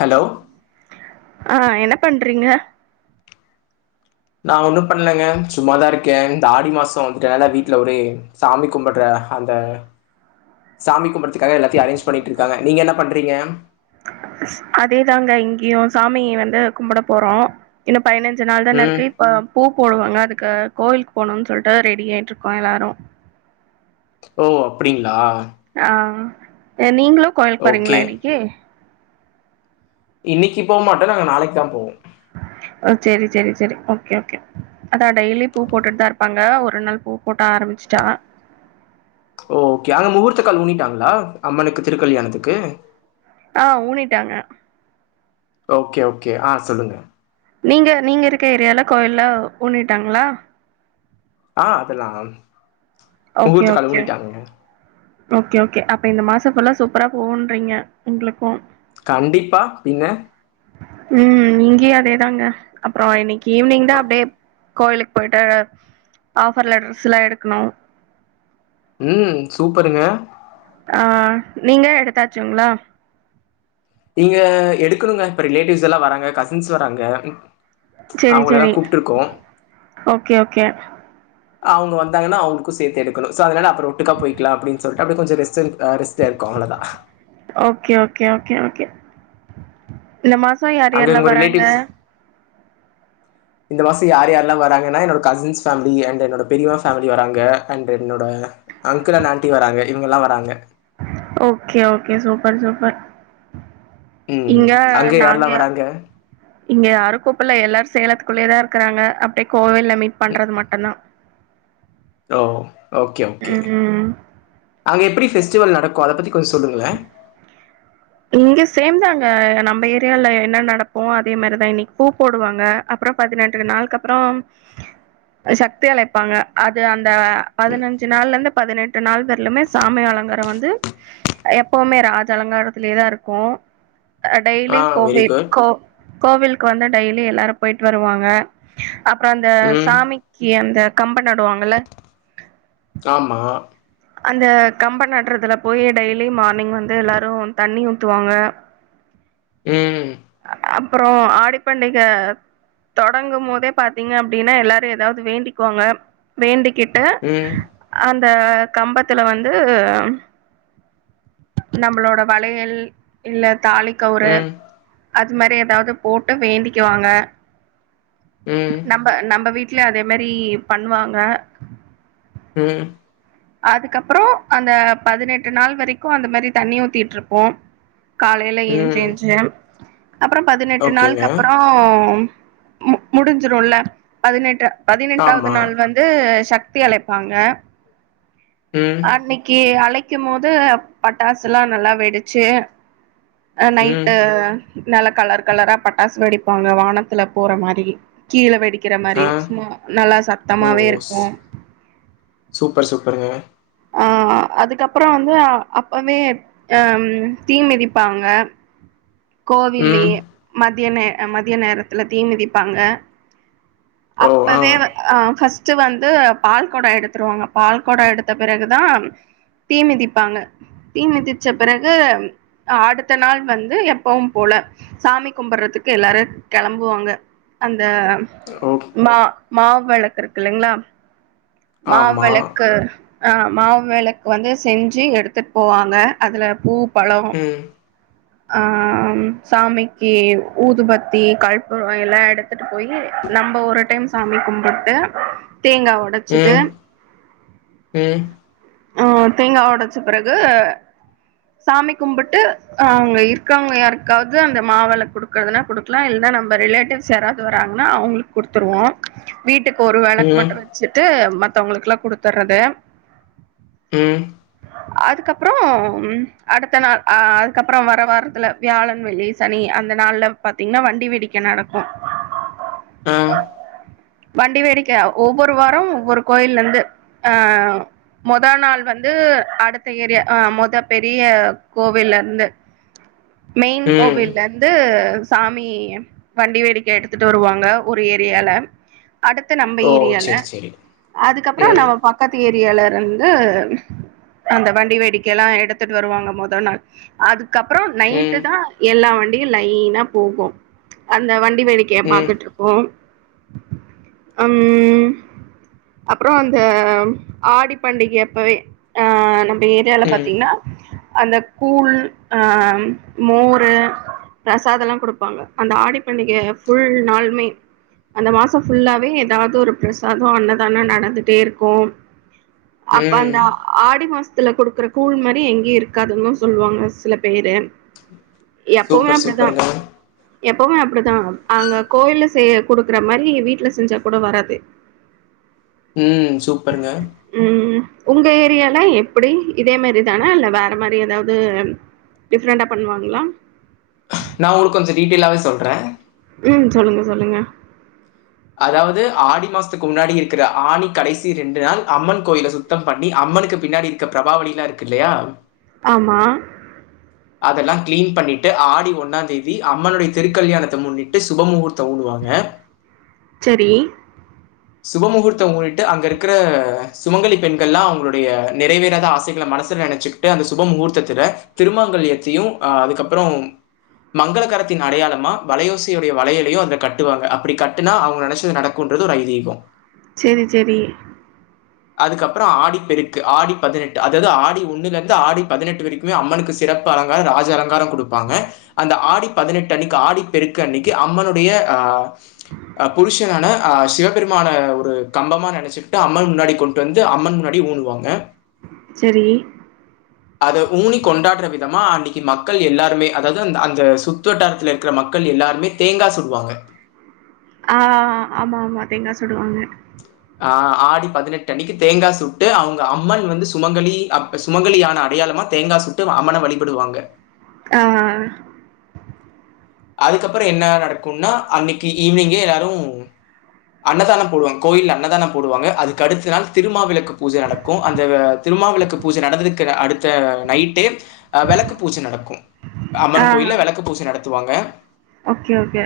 Hello ஆ என்ன பண்றீங்க நா ஒன்னு பண்ணலங்க சும்மாத இருக்கே இந்த ஆடி மாசோ வந்துட்ட நால வீட்ல ஒரே சாமி கும்பட்ற அந்த சாமி கும்பறதுக்காக எல்லாத்தையு அரேஞ் பண்ணிட்ருக்காங்க நீங்க என்ன பண்றீங்க அதே தாங்க இங்கேயு சாமிய வந்து கும்முட போறோ இன்னு பதினஞ்சு நாள் தானே ம். இருக்கு இப்ப பூ போடுவாங்க அதுக்கு கோவிலுக்கு போனும்ன்னு சொல்லிட்டு ரெடி ஆயிட்டு இருக்கோ எல்லாரு ஓ அப்டிங்களா ஆ நீங்களு கோயிலுக்கு ஓகே. போறிங்கள இன்னிக்கி இன்னிக்கி போ மாட்டோ நாங்க நாளைக்கு தா போவோ ஓ செரி செரி செரி ஓகே ஓகே அதா டெய்லி பூ போட்டுட்டு தா இருப்பாங்க ஒரு நாள் பூ போட்ட ஆரம்பிச்சிட்டா ஓ ஓகே அங்க முகூர்த்தக்கால் ஊனிட்டாங்களா அம்மனுக்கு திருக்கல்யாணத்துக்கு ஆ ஊனிட்டாங்க ஓகே ஓகே ஆ சொல்லுங்க நீங்க நீங்க இருக்க ஏரியால கோயில ஊனிட்டாங்கள ஆ அதெல்லா ஓகே முகூர்த்தகால் ஓகே ஊனிட்டாங்கங்க ஓகே ஓகே அப்ப இந்த மாசோ ஃபுல்லா சூப்பரா போகுன்றீங்க உங்ளுக்கு கண்டிப்பா பின்ன ம் இங்கயு அதேதாங்க அப்றோ இன்னைக் ஈவ்னிங் தா அப்டியே கோயிலுக் போய்ட்டு ஆஃபர்ல ட்ரஸ்ல்லா எடுக்கணு ம் சூப்பருங்க ஆ நீங்க எடுத்தாச்சுங்ளா லீங்க எடுக்கணுங்க இப்ப ரிலேட்டிவ்ஸ் எல்லா வராங்க கசின்ஸ் வராங்க செரி அவுங்கள எல்லா செரி கூப்ட்ருக்கோ ஓகே ஓகே அவுங்க வந்தாங்கனா அவுங்ளுக்கு சேத்தெடுக்கணு சோ அதுனால அப்றோ ஒட்டுக்கா போய்க்கலா அப்டின் சொல்ட்டு அப்டியே கொஞ்ச ரெஸ்ட் எடுத் அ ரெஸ்ட் லர்க்கோ அவ்ள தா ஓகே ஓகே ஓகே ஓகே இந்த மாசோ யா அங்க உங்க ரிலேட்டிவ்ஸ் இந்த மாசோ யார் யார்லா வராங்கனா என்னோட கசின்ஸ் ஃபேமிலி அண்ட் என்னோட பெரியம்மா ஃபேமிலி வராங்க அண்ட் என்னோட அங்கிள் அண்ட் ஆண்ட்டி வராங்க இவுங்கெல்லா வராங்க ஓகே ஓகே சூப்பர் சூப்பர் ம். இங்க அங்க நாங்க யாரெல்லாம் வராங்க? இங்க யாரு கூப்பல்ல எல்லாரு சேலத்துக்குள்ளயே தா இருக்கறாங்க அப்டே கோவில்ல மீட் பண்றது மட்டுந்தா ஓ ஓகே ஓகே ம் அங்க எப்டி ஃபெஸ்டிவல் நடக்கு அத பத்தி கொஞ் சொல்லுங்களே இங்க சேம்தாங்க நம்ப ஏரியால என்ன நடக்குமோ அதே மாரிதா இன்னிக் பூ போடுவாங்க அப்பறோ பதினெட்டு நாள்க்கப்றோ சக்தி அழைப்பாங்க அது அந்த பதனஞ்சு நாள்லர்ந்து பதினெட் டு நாள் வர்லுமே சாமி அலங்காரோ வந்து எப்பவுமே ராஜ அலங்காரத் துலே தா இருக்கு அ ஆ டெய்லி வெரி கோவிட் குட். கோ கோவில்க் வந்து டெய்லி எல்லாரு போய்ட் வருவாங்க அப்றோ அந்த ம். சாமி க்கி அந்த கம்ப நடுவாங்கல்ல ஆமா அந்த கம்ப நட்றதுல போயி டெய்லி மார்னிங் வந்து எல்லாரு தண்ணி ஊத்துவாங்க ஏ அப்றோ ஆடி பண்டிக தொடங்கு மோதே பாத்தீங்க அப்டினா எல்லாரு எதாவ்து வேண்டிக்வாங்க வேண்டிக்கிட்டு ம் அந்த கம்பத்துல வந்து நம்ப்ளோட வளையல் இல்ல தாலிக் கவுரு ம். அது மாரி எதாவ்து போட்டு வேண்டிக்குவாங்க ம் நம்ப நம்ப வீட்லயு அதே மாரி பண்ணுவாங்க ம் அதுக்கப்றோ அந்த பதினெட்டு நாள் வரைக்கு அந்த மாரி தண்ணி ஊத்திட்ருப்போ காலைல எந்ச்சு ம். எந்ச்சு அப்றோ பதினெட்டு ஓகேங்க. நாள்க்கப்பறோ மு முடிஞ்சிருல்ல பதினெட்டு பதினெட்டாவ்து ஆமா. நாள் வந்து சக்தி அழைப்பாங்க ம் அன்னைக்கி அழைக்குமோது பட்டாசுல்லா நல்லா வெடிச்சு அ ம். நைட்டு நல்ல கலர் கலரா பட்டாஸ் வெடிப்பாங்க வானத்துல போற மாரி கீழே வெடிக்கிற ஆ. மாரி சும்ம நல்லா ஓ! சத்தமாவே ஸ் இருக்கூ சூப்பர் சூப்பருங்க அ அதுக்கப்பறொ வந்து அப்பவே அம் தீ மிதிப்பாங்க ம். கோவில்லயே மதிய நே மதிய நேரத்துல தீ மிதிப்பாங்க ஓ! ஆ. அப்பவே வ அ ஃபர்ஸ்ட்டு வந்து பால் கொடொ எடுத்துருவாங்க பால் கொடொ எடுத்த பிறகுதா தீ மிதிப்பாங்க தீ மிதிச்ச பிறகு அடுத்த நாள் வந்து எப் ப்பவும்போல சாமி கும்பட்றதுக்கு எல்லாரு கெளம்புவாங்க அந்த ஓக் மா மாவெளக்குருக்இல்லிங்ளா ஆமா. மாவெளக்கு ஆ மாவாவெளக் வந்து செஞ்சு எடுத்துட் போவாங்க அதுல பூ பழம் ம். அ சாமிக்கு ஊதுபத்தி கல்பூரொ எல்லா எடுத் துட்டு போயு நம்ப ஒரு டைம் சாமி கும்புட்டு தேங்கா ஒட சுட்டு ம். ம். அ தேங்கா ஒடச்ச பிறகு சாமி கும்பிட்டு அவுங்க இருக்கவங்க யாருக் க்காவ்து அந்த மாவெளக் குடுக்கற்துனா குடுக்லா இல்னா நம்ப ரிலேட்டிவ்ஸ் யாராவ்து வராங்ன்னா அவுங்களுக் குடுத்துர்வோ வீட்டுக் ஒரு வெளக் ம். மட்டு வெச்சுட்டு மத்தவங்களுக்குலா குடுத்துர்றது ம் அதுக்கப்றொ ம் அடுத்தநாள் அ அதுக்கப்ற வர வாரத்துல வியாழன் வெள்ளி சனி அந்த நாள்ல பாத்தீங்ன்னா வண்டி வேடிக்க நடக்கு ஆ. வண்டி வேடிக்க ஒவ்வொரு வாரொ ஒவ்வொரு கோயில்லெந்து ஆ மொத நாள் வந்து அடுத்தஏரியா ஆ மொத பெரிய கோவில்லர்ந்து மெயின் ம். கோவில் லந்து சாமி வண்டி வேடிக்க எடுத்துட்டு வருவாங்க ஒரு ஏரியால அடுத்து நம்ப ஓ! ஏரியால சரி, சரி. அதுக்கப்ற ம். நம்ம பக் கத்து ஏரியாலருந்து அந்த வண்டி வேடிக்கையல்லா எடுத்துட் வருவாங்க மொதநாள் அதுக்கப்பற நைட் ம். டா எல்லா வண்டியு லைனா போகூ அந்த வண்டி வேடிக்கய ம். பாத்துட்டு போம் அம் அப்ற அந்த ஆடி பண்டிகை அப்பவே அ நம் ப ஏரியால்ல ம். பாத்தீங்ன்னா அந்த கூழ் அ மோரு பிரசாதொல்லா குடுப்பாங்க அந்த ஆடிபண்டிக ஃபுல் நாள்மே அந்த மாசொ ஃபுல்லாவே ஏதாவ்து ஒரு பிரசாதொ அன்னதானொ நடந்துட்டேர்க்கூ அப்ப ம். அந்த ஆடி மாஸ்த்துல குடுக்குற கூழ்மாரி எங்கியு இருக்காதுன்னு சொல்வாங்க சில பேரு எப்பவுமே சூப்பர், அப்டிதா சூப்பருங்க. எப்பவுமே அப்டிதா அங்க கோயில்ல செய்ய குடுக்குற மாரி வீட்ல செஞ்சா கூட வராது ம் சூப்பருங்க ம் உங்க ஏரியால்ல எப்புடி இதே மாரிதானா இல்ல வேற மாரி எதாவ்து டிஃப்ரண்டா பண்வாங்ளா நா ஒருக்கொஞ்சொ டீட்டெய்லாவே சொல்றே ம் சொல்லுங்க சொல்லுங்க அதாவ்து ஆடி மாசத்துக்கு முன்னாடி இருக்குற ஆணி கடைசி ரெண்டு நாள் அம்மன் கோயில சுத் த்தம் பண்ணி அம்மனுக்கு பின்னாடி இருக்க பிரபாவலிலா இருக்கு இல்லையா ஆமா அதெல்லா கிளீன் பண்ணிட்டு ஆடி ஒண்ணாந்தேதி அம்மனுடைய திருக்கல்யாணத்த முன்னிட்டு சுபமுகூர்த்தோ ஊனுவாங்க செரி சுபமுகூர்த்தோ ஊனிட்டு அங்க இருக்கற சுமங்கலி பெண்கள்லா அவங்களுடைய நிறைவேறாத ஆசைகள மனசுல நெனச்சுக் ட்டு அந்த சுபமுகூர்த்தத்துல திருமாங்கல்யத்தையு ஆ அதுக்கப்புறோ மங்களகரத்தின் அடையாளமா வளையோசையுடைய வளையலையு அதுல கட்டுவாங்க அப்டி கட்டுனா அவங்க நெனச்சது நடக் குன்றது ஒரு ஐதீகோ செரி செரி அதுக்கப்புறோ ஆடி பெருக்கு ஆடி பதினெட்டு அதாது ஆடி ஒன்னுலருந்து ஆடி பதினெட்டு வரைக் குமே அம்மனுக்கு சிறப்பு அலங்காரோ ராஜ அலங்காரோ குடுப்பாங்க அந்த ஆடி பதினெட்டு அன்னக்கி ஆடி பெருக்கு அன்னக்கி அம்மனுடைய ஆ அ புருஷனான ஆ சிவபெருமான ஒரு கம்பமா நெனச்சுக்ட்டு அம்மன் முன்னாடி கொண்ட்டு வந்து அம்மன் முன்னாடி ஊனுவாங்க செரி அத ஊனி கொண்டாடற விதமா அன்னக்கி மக்கள் எல்லாருமே அதாவது அந் அந்த சுத் து வட்டாரத்தில இருக்கற மக்கள் எல்லாருமே தேங்கா சுடுவாங்க ஆ ஆமா ஆமா தேங்கா சுடுவாங்க ஆ ஆடி பதினெட்டு அன்னக்கி தேங்கா சுட்டு அவங்க அம்மன் வந்து சுமங்கலி அப் சுமங்கலியான அடையாளமா தேங்கா சுட்டு அ அம்மன வழிபடுவாங்க ஆ அதுக்கப்புறோ என்ன நடக்குன்னா அன்னைக்கி ஈவினிங்கே எல்லாரு அன்னதானோ போடுவாங்க கோயில்ல அன்னதானோ போடுவாங்க அதுக்கடுத்த நாள் திருமாவிளக்கு பூஜ நட க்கு அந்த திருமாவிளக்கு பூஜ நடந்ததுக்கு அடுத்த நைட்டே அ வெளக்கு பூஜ நடக்கு ஆ. அம்மன் கோயில்ல வெளக்கு பூஜ நடத்துவாங்க ஓகே ஓகே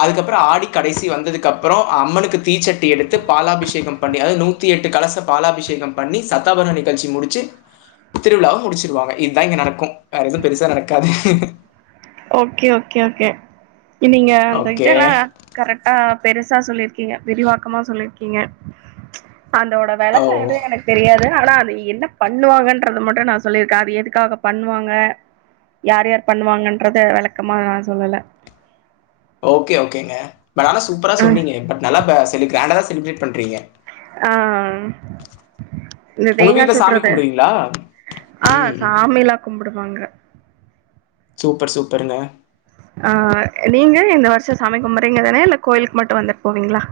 அதுக்கப்புறோ ஆடி கடைசி வந்ததுக்கு அப்புறோ அம்மனுக்கு தீச்சட்டி எடுத்து பாலாபிஷேகம் பண்ணி அதாவது நூத்தி எட்டு கலச பாலாபிஷேகம் பண்ணி சத்தாபர நிகழ்ச்சி முடிச்சி திருவிழாவ முடிச்சிருவாங்க இதா இங்க நடக்கு வேற எதுவு பெருசா நடக்காது ஓகே ஓகே ஓகே இ நீங்க அந்த ஓகே இதல்லா கரெக்டா பெருசா சொல்லிருக்கீங்க விரிவாக்கமா சொல்லிருக்கீங்க அதோட வெளக்கோ ஓ எது எனக் தெரியாது ஆனா அது என்ன பண்ணுவாங்கன்றத மட்டு நா சொல்லிருக்க அது எதுக்காக பண்ணுவாங்க யார் யார் பண்ணுவாங்கன்றத வெளக்கமா நா சொல்லல ஓகே ஓகேங்க பட் ஆனா சூப்பரா ம் சொன்னீங்க பட் நல்லா ப செலி கிராண்டாதா செலிப்ரேட் பண்றீங்க ஆ இந்த உங்க தேங்கா வீட்ல சாமி சுட்றது கும்பிடுவீங்களா? ஆ ம். சாமிலா கும்பிடுவாங்க சூப்பர் சூப்பருங்க ஆ நீங்க இந்த வர்ஷோ சாமி கும்பட்றீங்கதானே இல்ல கோயிலுக்கு மட்டு வந்துட் போவீங்களா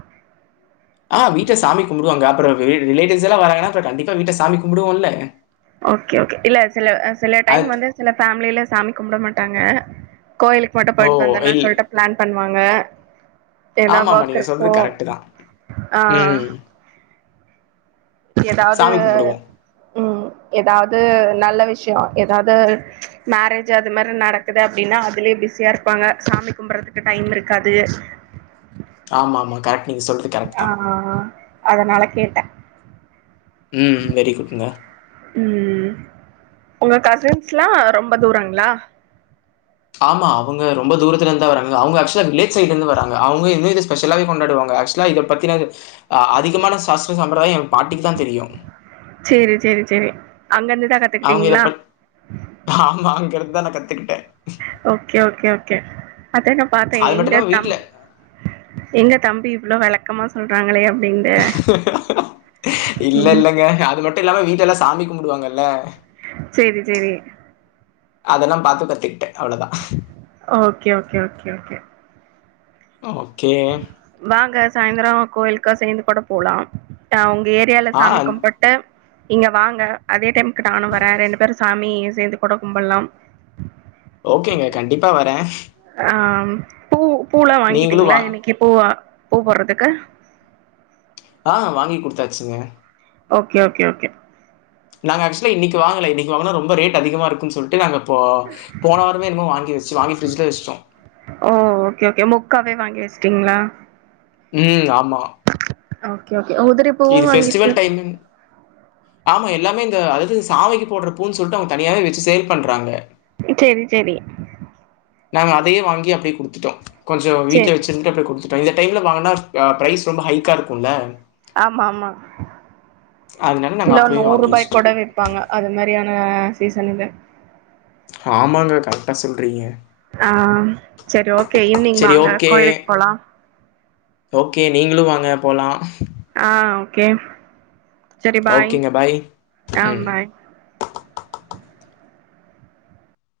ஆ வீட்ல சாமி கும்புடுவாங்க அப்றோ வீ ரிலேட்டிவ்ஸ் எல்லா வராங்கனா அப்புற கண்டிப்பா வீட்ல சாமி கும்புடுவோல்ல ஓகே ஓகே இல்ல சில ஆ சில டைம் அத் வந்து சில ஃபேமிலில சாமி கும்பிட மாட்டாங்க கோயிலுக்கு மட்டு ஓ! போய்ட்டு வந்தர்லான்னு இல் சொல்ட்டு பிளான் பண்ணுவாங்க ஏன்னா ஆமாமா. வொர்க் நீங்க சொல்றது இருக்கு கரெக்ட் தான். ஆ ம். எதாவ்து சாமி கும்பிடுவோம். ம் எதாவ்து நல்ல விஷயோ எதாவ்து மேரேஜ் அது மாரி நடக்குது அப்டின்னா அதுலயே பிஸியா இருப்பாங்க சாமி கும்புடறதுக்கு டைம் இருக்காது ஆமாமா கரெக்ட் நீங் சொல்றது கரெக்ட் ஆ தான். ஆ அதனால கேட்டே ம் ம் வெரி குட்ங்க ம் ம் உங்க கசின்ஸ்ல்லா ரொம்பே தூரங்ளா ஆமா அவங்க ரொம்பே துரத்துலருந்துதா வராங்க அவுங்க அக்சுவலா வில்லேஜ் சைட்லேருந்து வராங்க அவுங்க வில்லேஜஸ் ஸ்பெஷலாவே கொண்டாடுவாங்கே ஆக்சு வலா இதே பத்தின அ அதிகமான சாஸ்திர சம்பிரதாயோ எங்க பாட்டிக்கிதா தெரியு செரி செரி செரி அங்கேருந்துதா அவங்க இத கத்துக்கிட்டீங்களா பத் ஆமா அங்கேருந்துதா நா கத்துக்கிட்டே ஓகே ஓகே ஓகே அதன்ன பாத்தே அது மட்டும் எங்க இல்லாம தம் வீட்ல எங்க தம்பி இவ்ளோ வெளக் கமா சொல்றாங்களே அப்படின்ட்டு ம் இல்லல்லங்க அது மட்டு இல்லாம வீட்ல எல்லா சாமி கும்புடுவாங்கல்ல சேரி சேரி அதெல்லா பாத்து கத்துக்கிட்டே அவ்ளோதா okay okay okay okay okay வாங்க சாய்ந்தரோ கோயிலுக்கா சேர்ந்து கூட போலா அ ஒங்க ஏரியால ஆ சாமிக்கும்புட் டு இங்க வாங்க அதே டைமுக்கு நானு வரே ரெண்டு பேரு சாமி சேர்ந்து கூட கும்பல்லாம் ஓகேங்க கண்டிப்பா வரே ஆ ம் பூ பூல்லா நீங்களும் வாங்கிட்டீங்களா வா இன்னைக்கி பூ ஆ பூ போட்றதுக்கு ஆ வாங்கி குடுத்தாச்சுங்க ஓகே ஓகே ஓகே நாங்க ஆக்சுவலா இன்னைக்கி வாங்கல இன்னைக்கி வாங்கன்னா ரொம்ப ரேட் அதிகமாருக்குன்னு சொல்ட்டு நாங்க இப்போ போன வாரமே என்னமோ வாங்கி வச்சு வாங்கி பிரிட்ஜில வச்சிட்டோ ஓ ஓகே ஓகே முக்காவே வாங்கி வச்சுட்டீங்களா ம் ஆமா ஓகே ஓகே உதிரிப் இது ஃபெஸ்டிவல் டைமின் ஆமா எல்லாமே இந்த அதாவது சாமைக்கி போடுற பூவுன்னு சொல்ட்டு அவங்க தனியாவே வெச்சு சேல் பண்றாங்க செரி செரி நாங்க அதையே வாங்கி அப்டியே குடுத்துட்டோ கொஞ்சோ சேரி வீட்ல வச்சு சேர்ன்ட்டு அப்டி குடுத்துட்டோ இந்த டைம்ல வாங்குனா ஆ ப்ரைஸ் ரொம்ப ஹைக்கா இருக்குல்ல ஆமாமா அதனால நாங்க கிலோ அப்பவே நூறு வாங்கி ரூபாய்க் வச்சுட்டோம். கூட விப் பாங்க அது மாதிரியான சீசன் இது ஆமாங்க கரெக்டா சொல்றீங்க ஆ செரி ஓகே ஈவினிங் சரி வாங்க ஓகே. கோயிலுக்கு போலா ஓகே நீங்களு வாங்க போலா ஆ ஓகே செரி பாய் ஆ ம். பாய்